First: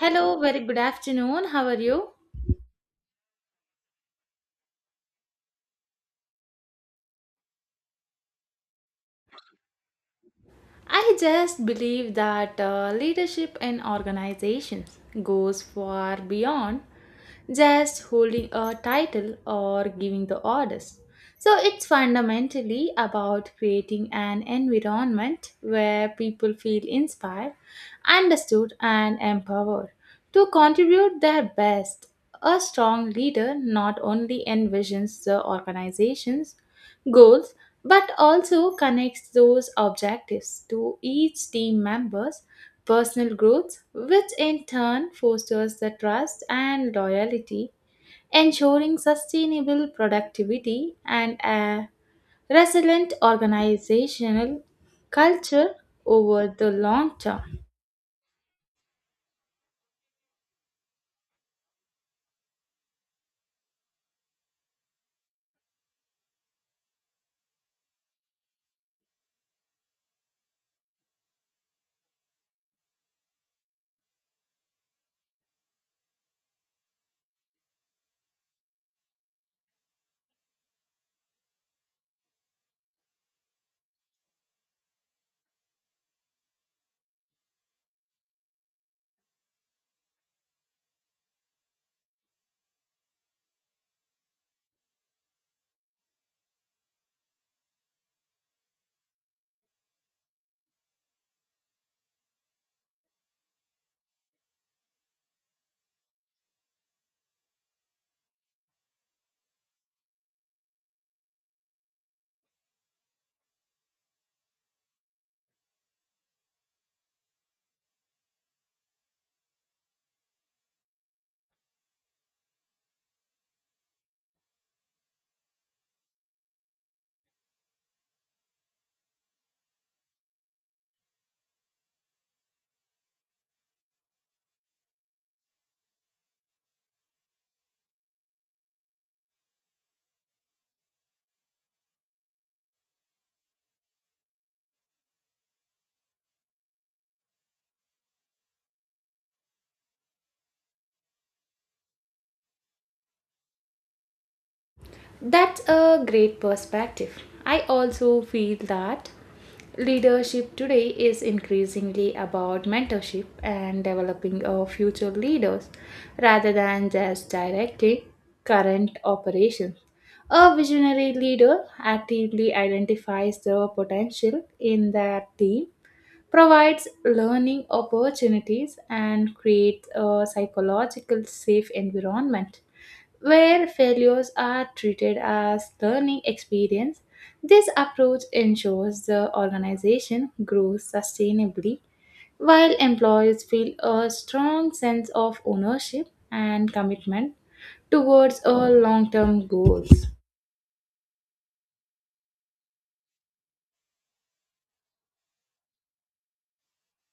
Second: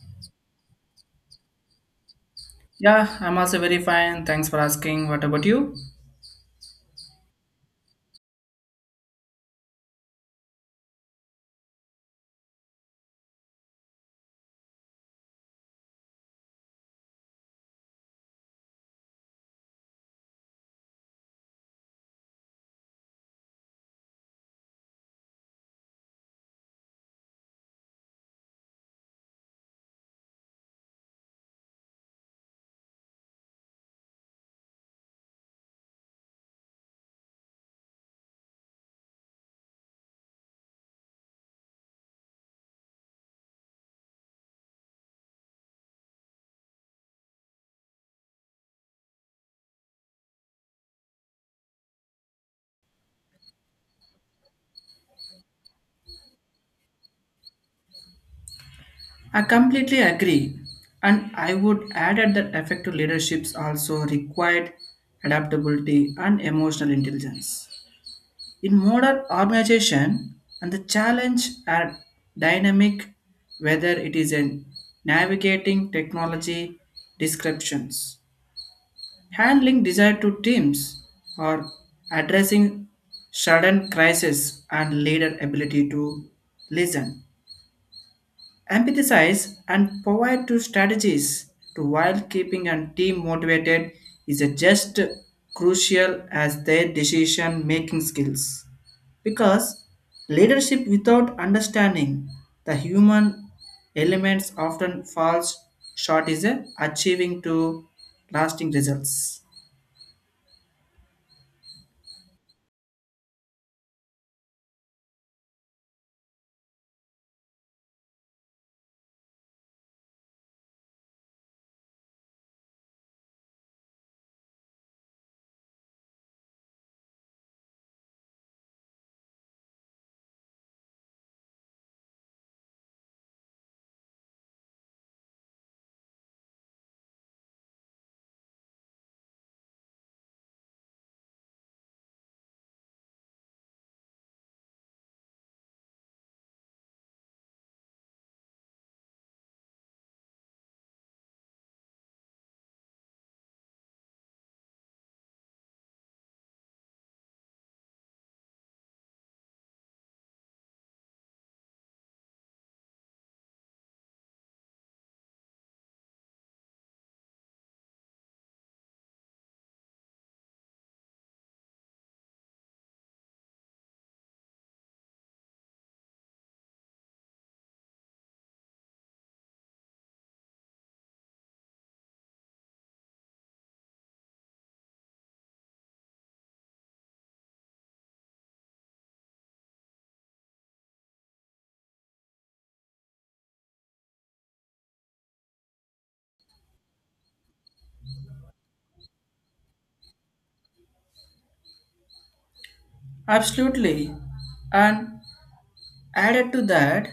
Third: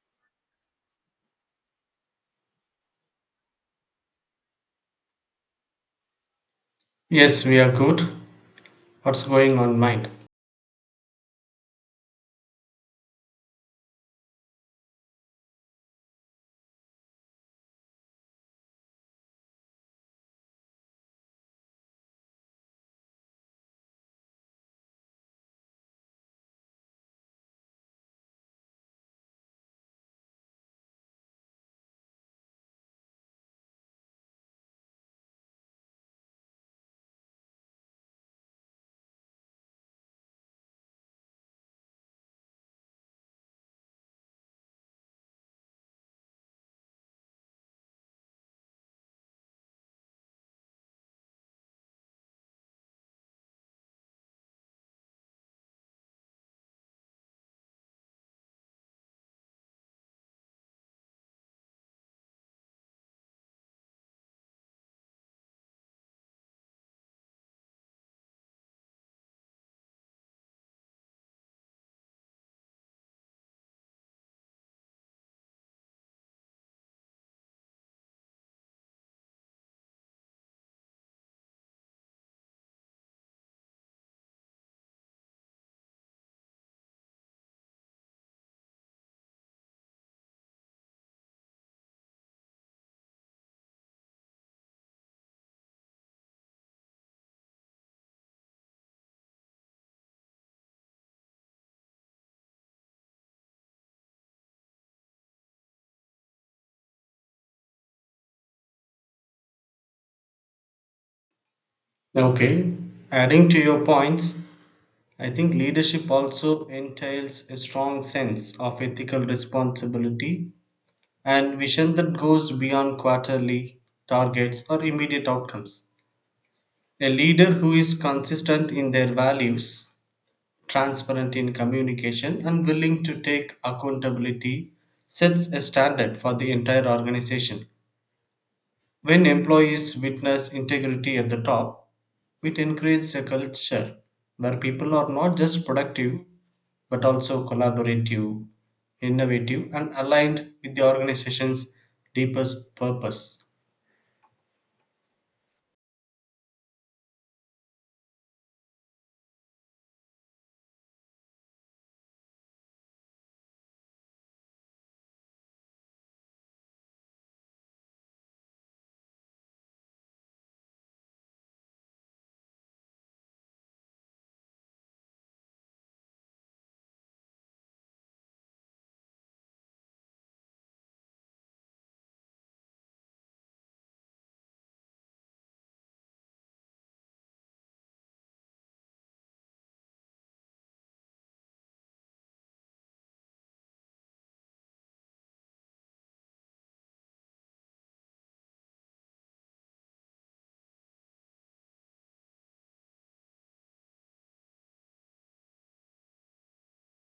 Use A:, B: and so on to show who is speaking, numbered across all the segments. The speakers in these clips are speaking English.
A: Hello, very good afternoon. How are you?
B: Yeah, I'm also very fine. Thanks for asking. What about you?
C: Yes, we are good. What's going on mind?
A: I just believe that leadership in organizations goes far beyond just holding a title or giving the orders. So it's fundamentally about creating an environment where people feel inspired, understood, and empowered to contribute their best. A strong leader not only envisions the organization's goals but also connects those objectives to each team member's personal growth which in turn fosters the trust and loyalty ensuring sustainable productivity and a resilient organizational culture over the long term.
B: I completely agree. And I would add at that the effective leaderships also required adaptability and emotional intelligence. In modern organization, and the challenge are dynamic, whether it is in navigating technology descriptions, handling desire to teams, or addressing sudden crisis and leader ability to listen, empathize and provide two strategies to while keeping and team motivated is a just crucial as their decision making skills because leadership without understanding the human elements often falls short is a achieving to lasting results
C: Okay, adding to your points, I think leadership also entails a strong sense of ethical responsibility and vision that goes beyond quarterly targets or immediate outcomes. A leader who is consistent in their values, transparent in communication, and willing to take accountability sets a standard for the entire organization. When employees witness integrity at the top, it encourages a culture where people are not just productive but also collaborative, innovative, and aligned with the organization's deepest purpose.
A: That's a great perspective. I also feel that leadership today is increasingly about mentorship and developing our future leaders rather than just directing current operations. A visionary leader actively identifies the potential in their team provides learning opportunities and creates a psychological safe environment where failures are treated as learning experience. This approach ensures the organization grows sustainably while employees feel a strong sense of ownership and commitment towards a long-term goals.
B: absolutely and added to that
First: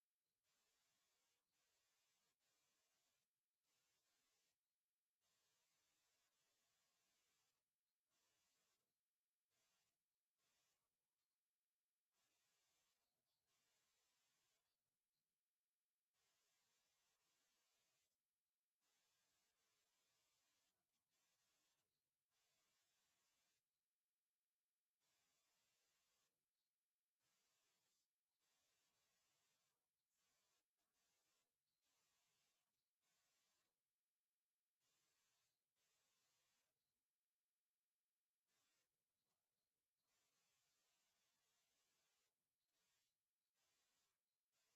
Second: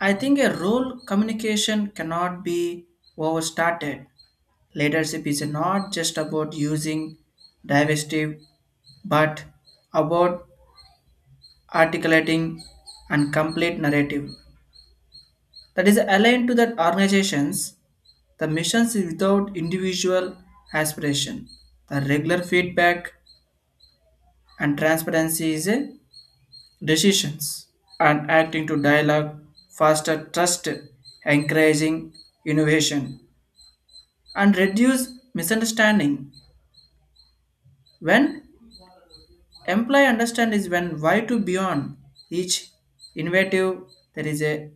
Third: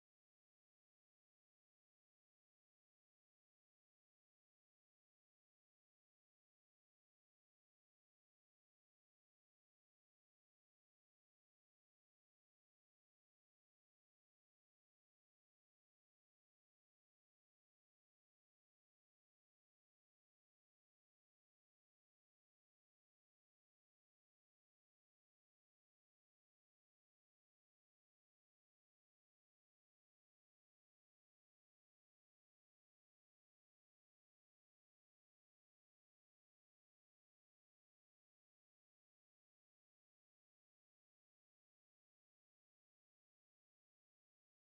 B: I think a role communication cannot be overstated. Leadership is not just about using divestitive, but about articulating and complete narrative that is aligned to that organizations, the missions without individual aspiration. The regular feedback and transparency is a decisions and acting to dialogue, foster trust, encouraging innovation and reduce misunderstanding. When employee understand is when why to beyond each innovative there is a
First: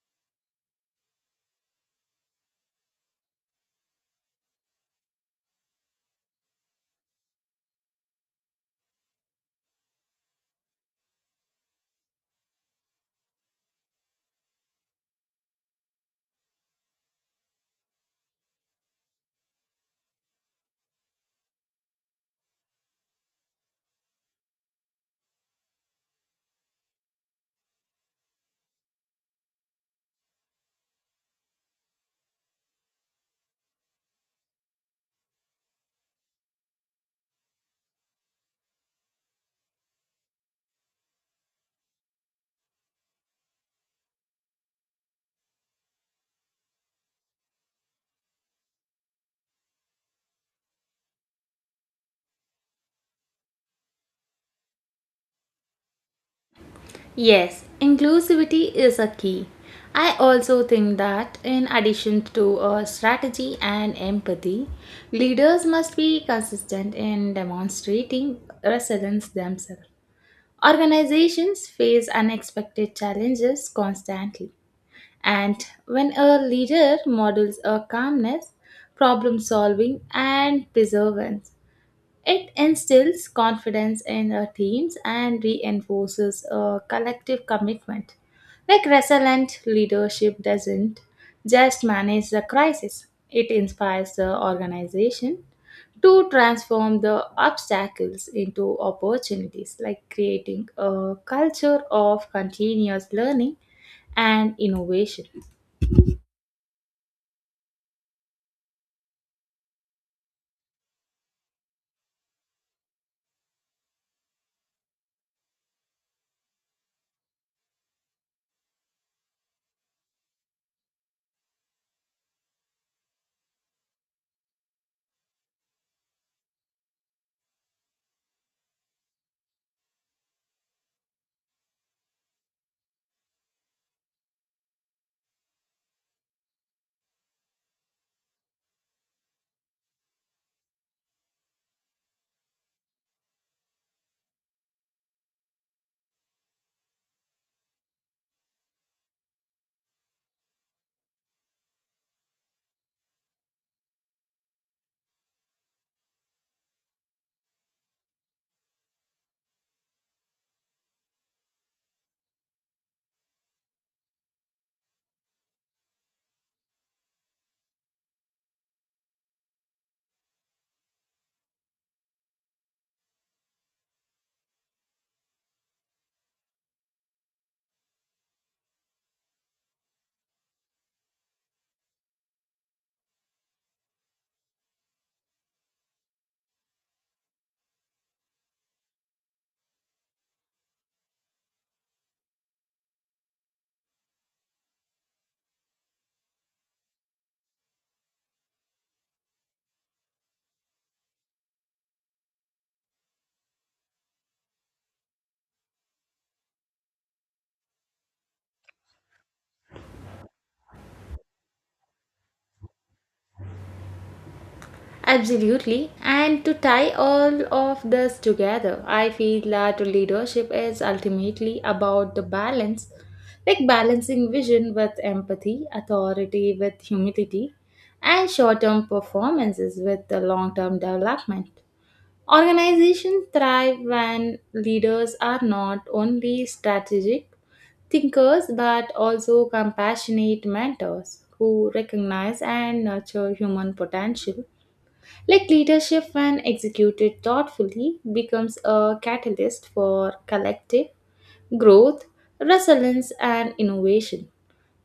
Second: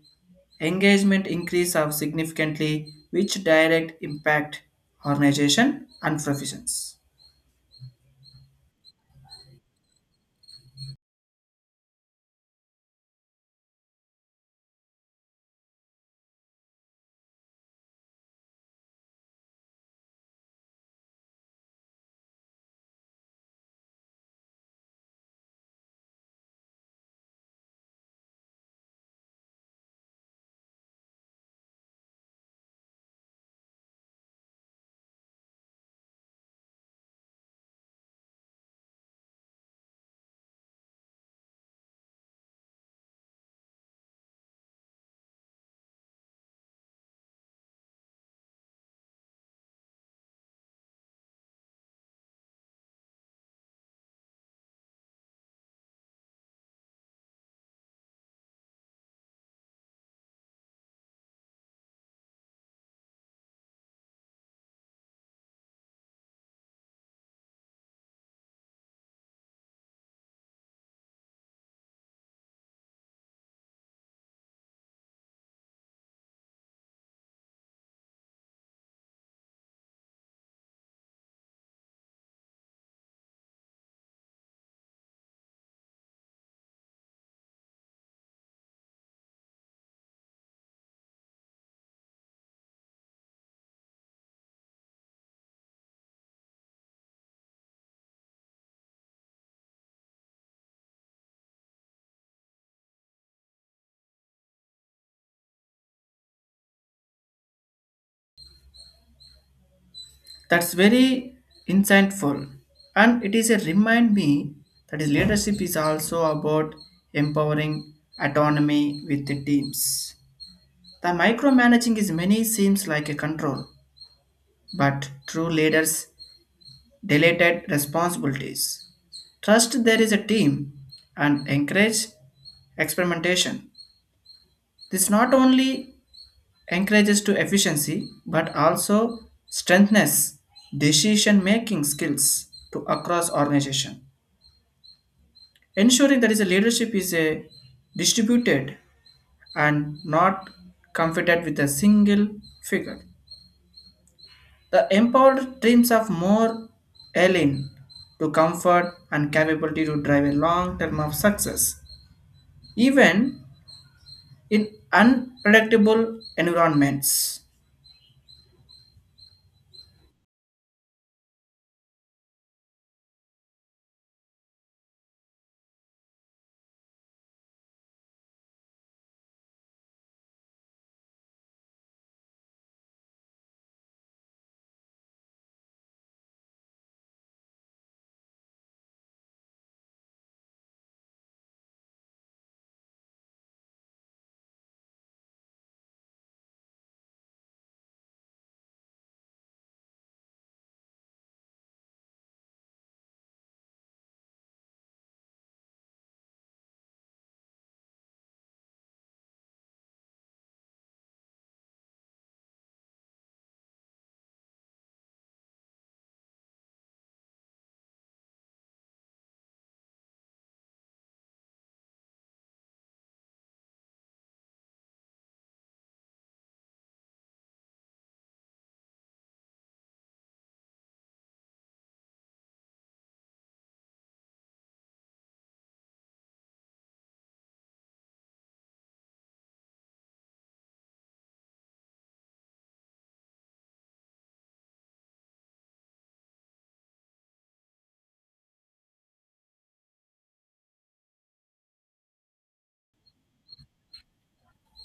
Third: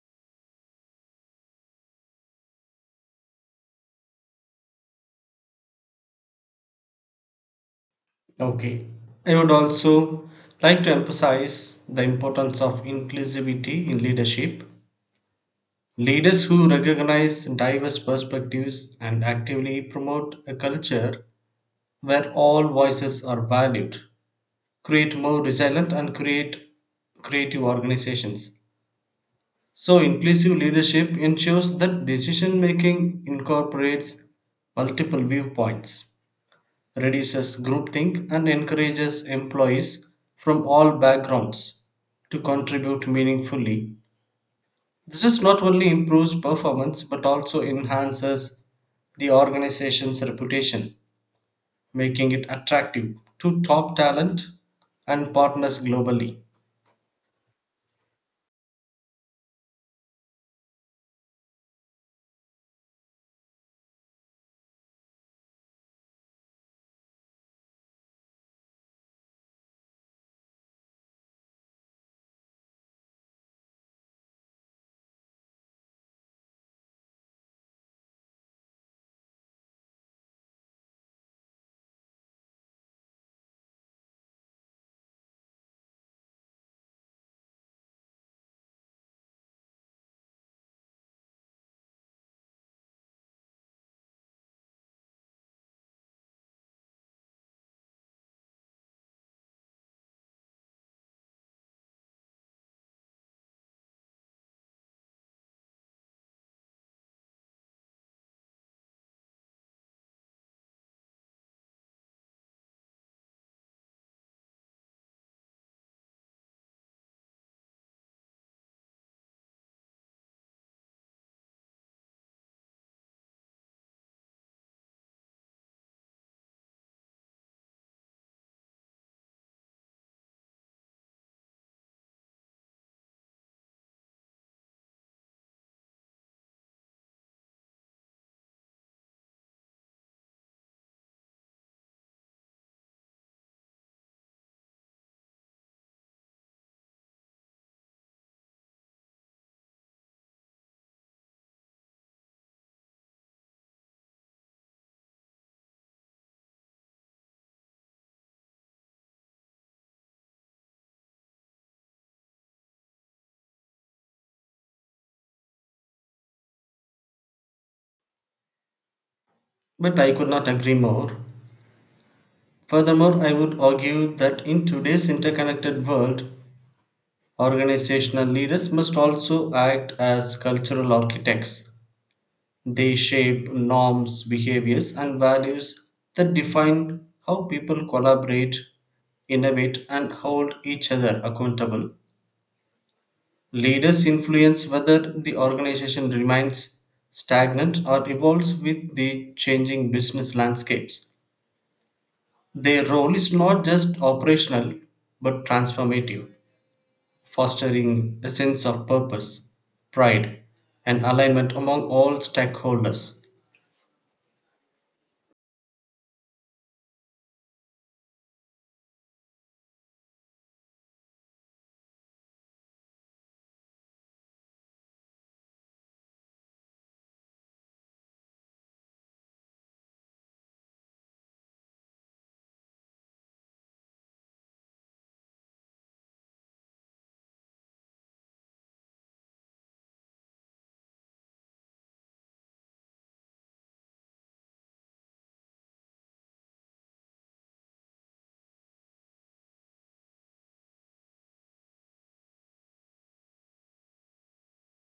B: engagement increase of significantly which direct impact organization and professions.
C: Okay, I would also like to emphasize the importance of inclusivity in leadership. Leaders who recognize diverse perspectives and actively promote a culture where all voices are valued create more resilient and create creative organizations. So, inclusive leadership ensures that decision making incorporates multiple viewpoints, reduces groupthink, and encourages employees from all backgrounds to contribute meaningfully. This is not only improves performance but also enhances the organization's reputation, making it attractive to top talent and partners globally.
A: Yes, inclusivity is a key. I also think that in addition to a strategy and empathy, leaders must be consistent in demonstrating resilience themselves. Organizations face unexpected challenges constantly, and when a leader models a calmness, problem solving, and perseverance, it instills confidence in our teams and reinforces a collective commitment. Like resilient leadership doesn't just manage the crisis, it inspires the organization to transform the obstacles into opportunities, like creating a culture of continuous learning and innovation.
B: That's very insightful and it is a remind me that is leadership is also about empowering autonomy with the teams. The micromanaging is many seems like a control, but true leaders deleted responsibilities. Trust there is a team and encourage experimentation. This not only encourages to efficiency but also strengthens decision making skills to across organization. Ensuring that is a leadership is a distributed and not confided with a single figure. The empowered dreams of more Ellen to comfort and capability to drive a long term of success, even in unpredictable environments.
C: But I could not agree more. Furthermore, I would argue that in today's interconnected world, organizational leaders must also act as cultural architects. They shape norms, behaviors, and values that define how people collaborate, innovate, and hold each other accountable. Leaders influence whether the organization remains stagnant or evolves with the changing business landscapes. Their role is not just operational but transformative, fostering a sense of purpose, pride, and alignment among all stakeholders.
A: Absolutely. And to tie all of this together, I feel that leadership is ultimately about the balance, like balancing vision with empathy, authority with humility, and short term performances with the long term development. Organizations thrive when leaders are not only strategic thinkers but also compassionate mentors who recognize and nurture human potential like leadership, when executed thoughtfully, becomes a catalyst for collective growth, resilience, and innovation,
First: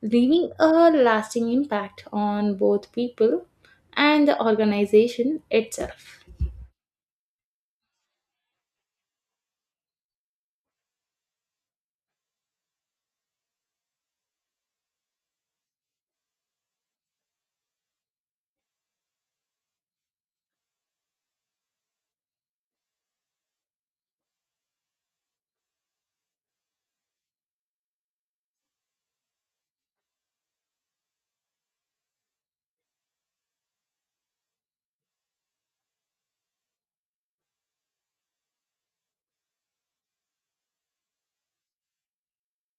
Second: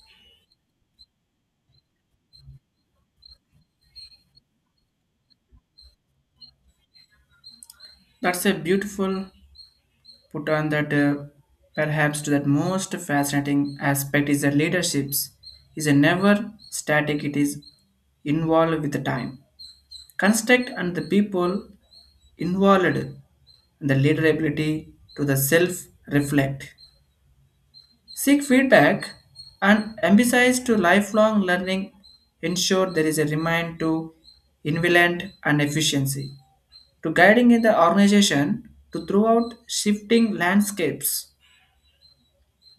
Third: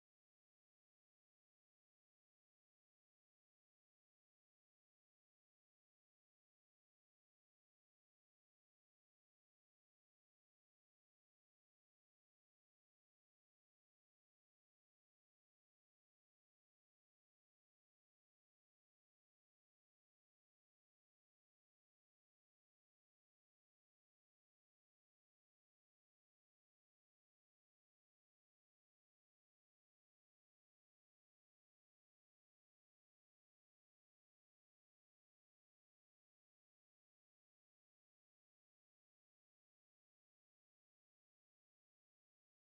A: leaving a lasting impact on both people and the organization itself.
B: That's a beautiful put on that perhaps to that most fascinating aspect is that leaderships is a never static, it is involved with the time. Construct and the people involved and the leader ability to the self reflect, seek feedback and emphasize to lifelong learning ensure there is a remind to invalent and efficiency to guiding in the organization to throughout shifting landscapes.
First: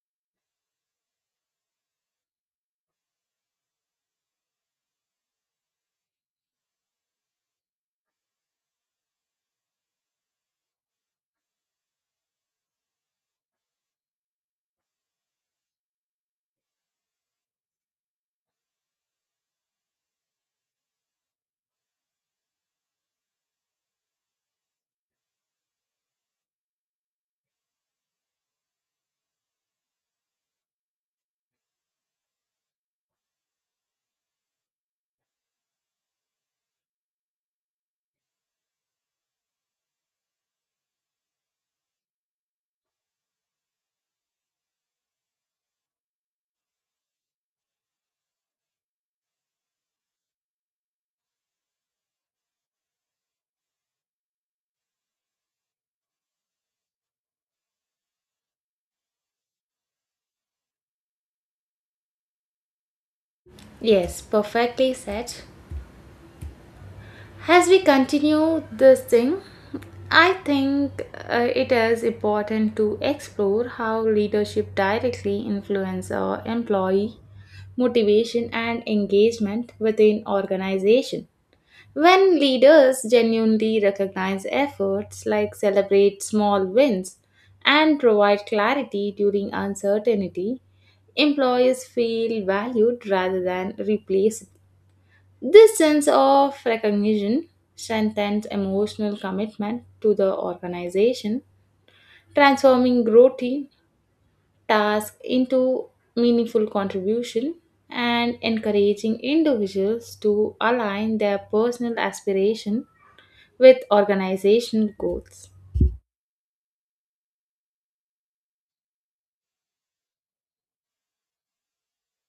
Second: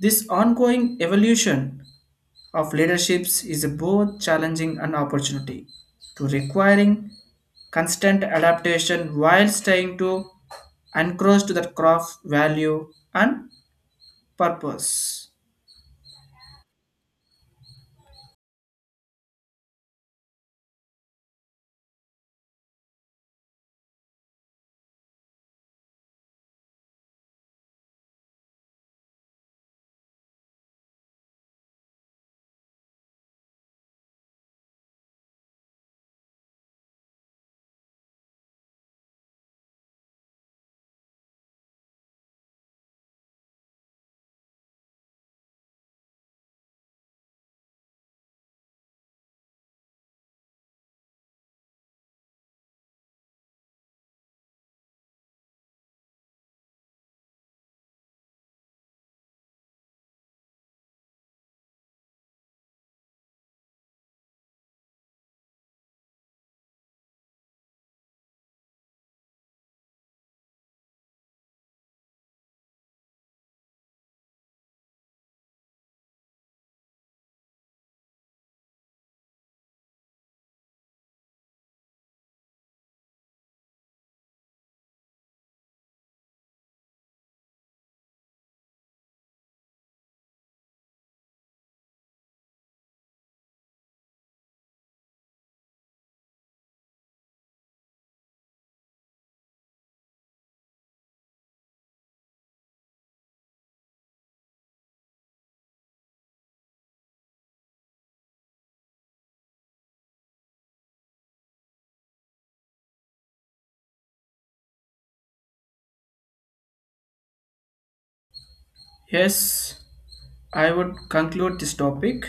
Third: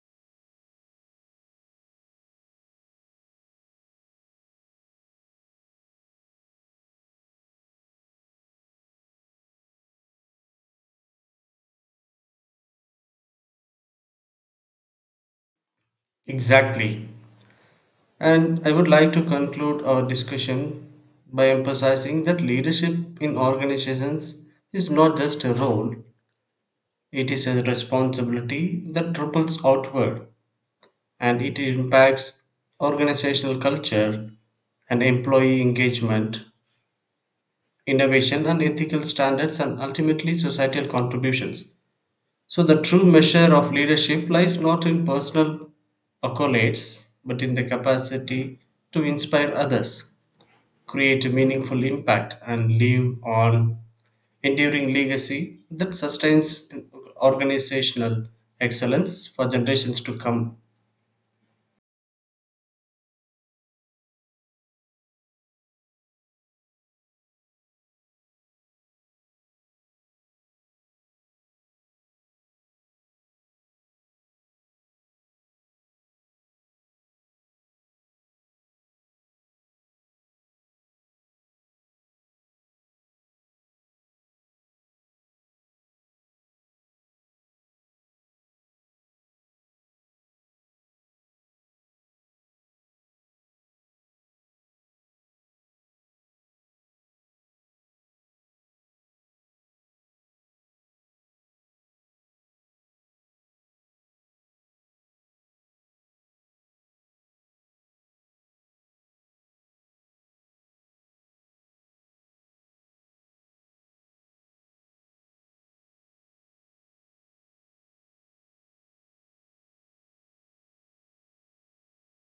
B: This ongoing evolution of leaderships is both challenging and opportunity to requiring constant adaptation while staying to encroach to the craft value and purpose.
C: Exactly. And I would like to conclude our discussion by emphasizing that leadership in organizations is not just a role, it is a responsibility that ripples outward and it impacts organizational culture and employee engagement, innovation and ethical standards, and ultimately societal contributions. So, the true measure of leadership lies not in personal accolades, but in the capacity to inspire others, create a meaningful impact, and leave on enduring legacy that sustains organizational excellence for generations to come.
A: Yes, perfectly said. As we continue this thing, I think it is important to explore how leadership directly influence our employee motivation, and engagement within organization. When leaders genuinely recognize efforts like celebrate small wins and provide clarity during uncertainty, employees feel valued rather than replaced. This sense of recognition strengthens emotional commitment to the organization, transforming routine task into meaningful contribution and encouraging individuals to align their personal aspiration with organizational goals.
B: Yes. I would conclude this topic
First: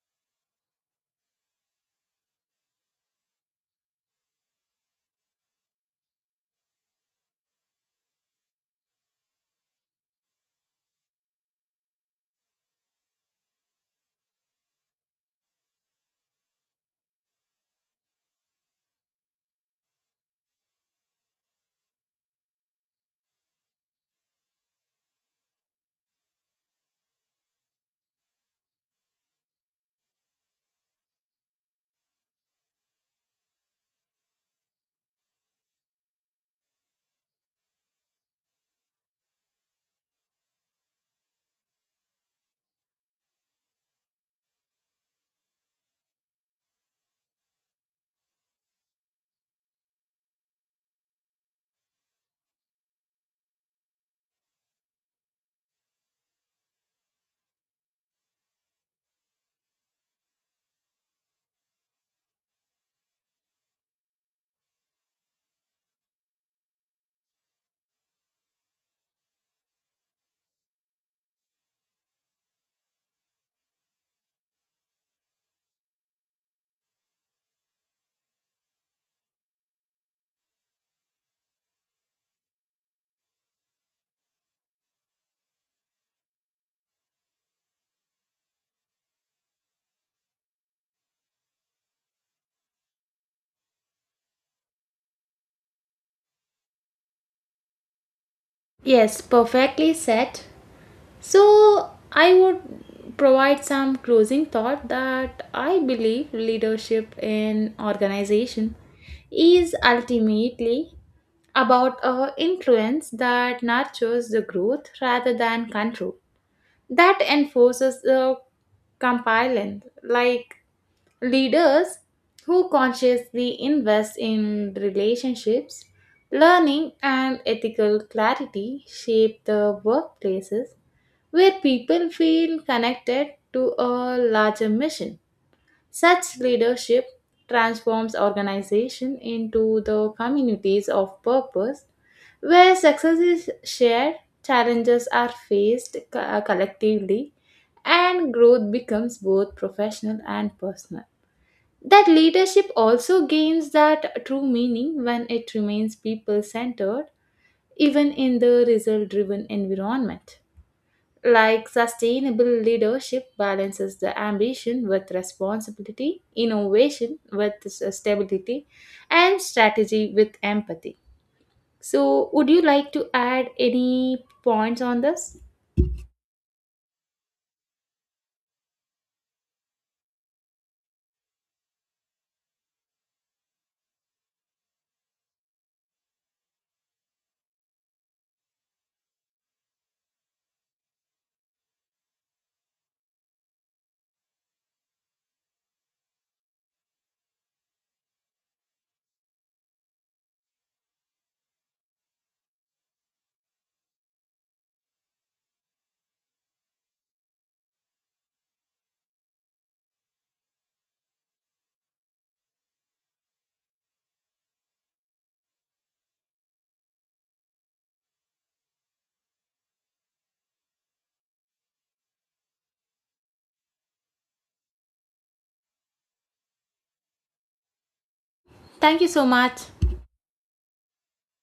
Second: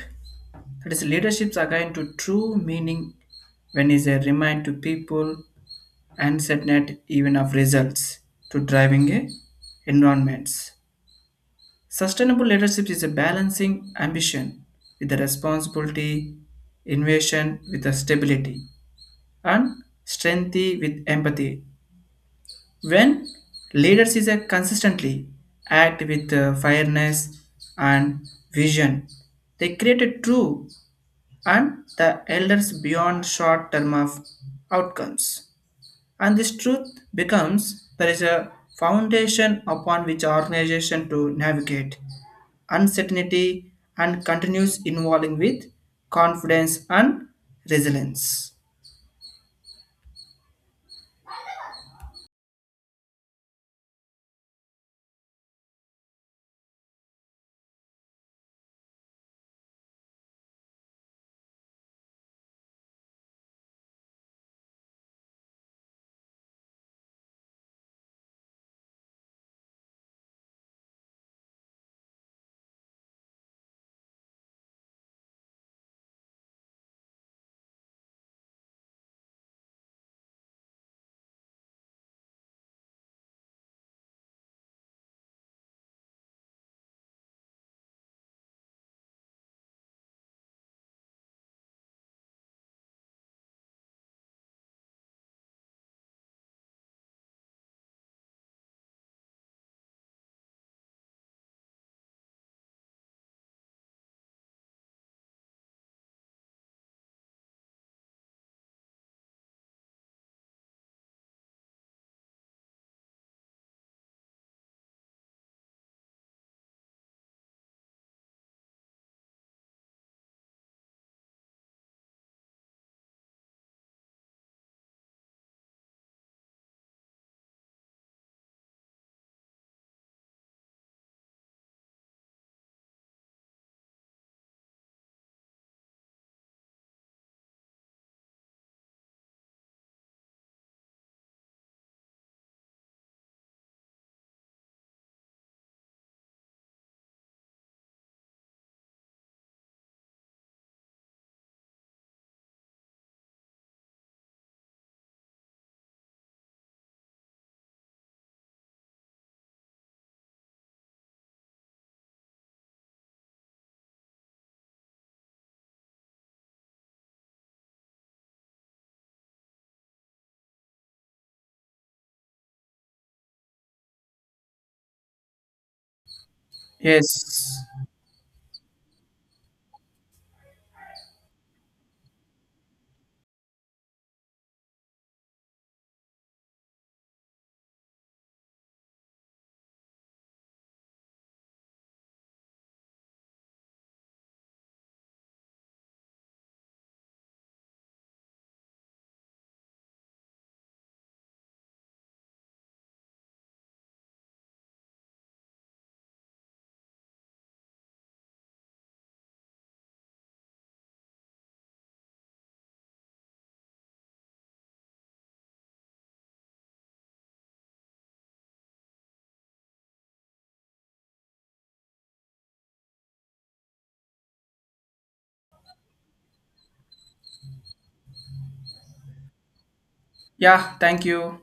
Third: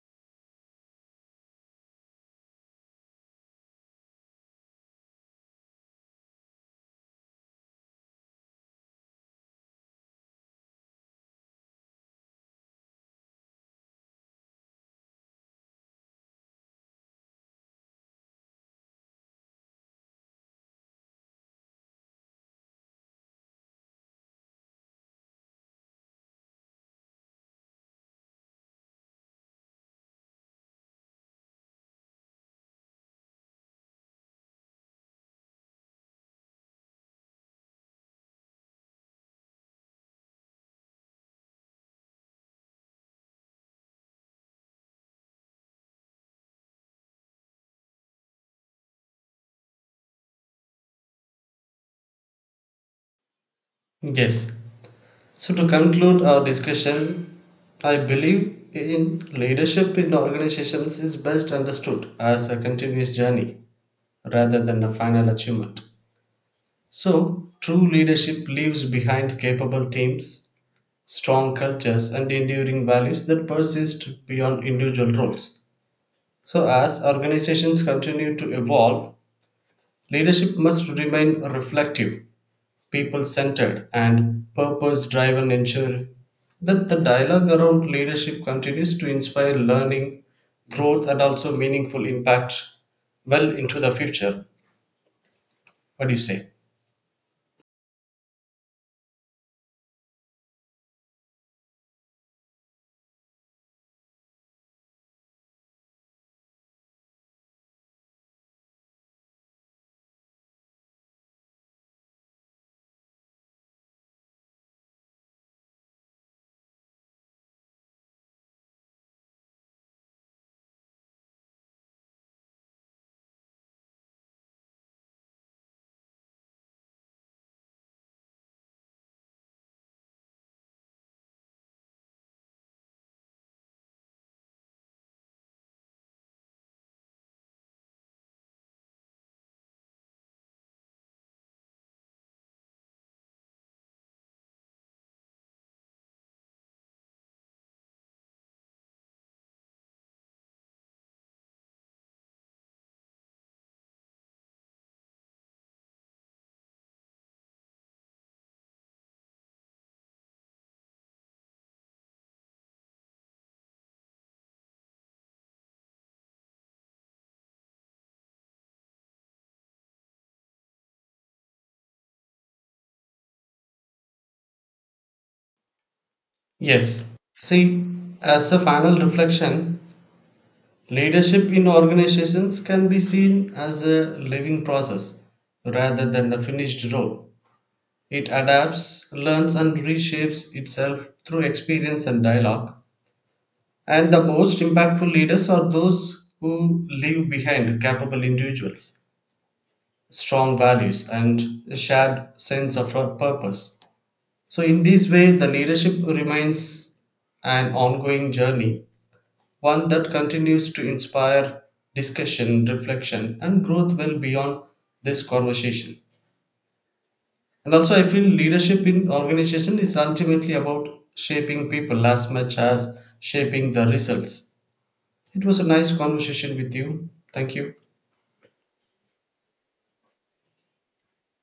B: that is leadership's again to true meaning when is a remind to people and set net even of results to driving a environments. Sustainable leadership is a balancing ambition with the responsibility, innovation with the stability, and strength with empathy. When leaders is a consistently act with fairness and vision, they create a true and the elders beyond short term of outcomes. And this truth becomes there is a foundation upon which organization to navigate uncertainty and continues involving with confidence and resilience.
C: Yes. So, to conclude our discussion, I believe in leadership in organizations is best understood as a continuous journey rather than a final achievement. So, true leadership leaves behind capable teams, strong cultures, and enduring values that persist beyond individual roles. So, as organizations continue to evolve, leadership must remain reflective, people centered, and purpose driven, ensuring that the dialogue around leadership continues to inspire learning, growth, and also meaningful impact well into the future. What do you say?
A: Yes, perfectly said. So, I would provide some closing thought that I believe leadership in organization is ultimately about a influence that nurtures the growth rather than control that enforces the compliance, like leaders who consciously invest in relationships, learning, and ethical clarity shape the workplaces where people feel connected to a larger mission. Such leadership transforms organization into the communities of purpose where success is shared, challenges are faced collectively, and growth becomes both professional and personal. That leadership also gains that true meaning when it remains people centered, even in the result driven environment. Like sustainable leadership balances the ambition with responsibility, innovation with stability, and strategy with empathy. So, would you like to add any points on this?
C: Yes.
B: Yes.
C: See, as a final reflection, leadership in organizations can be seen as a living process rather than a finished role. It adapts, learns, and reshapes itself through experience and dialogue. And the most impactful leaders are those who leave behind capable individuals, strong values, and a shared sense of purpose. So, in this way, the leadership remains an ongoing journey, one that continues to inspire discussion, reflection, and growth well beyond this conversation. And also, I feel leadership in organization is ultimately about shaping people as much as shaping the results. It was a nice conversation with you. Thank you.
A: Thank you so much.
B: Yeah, thank you.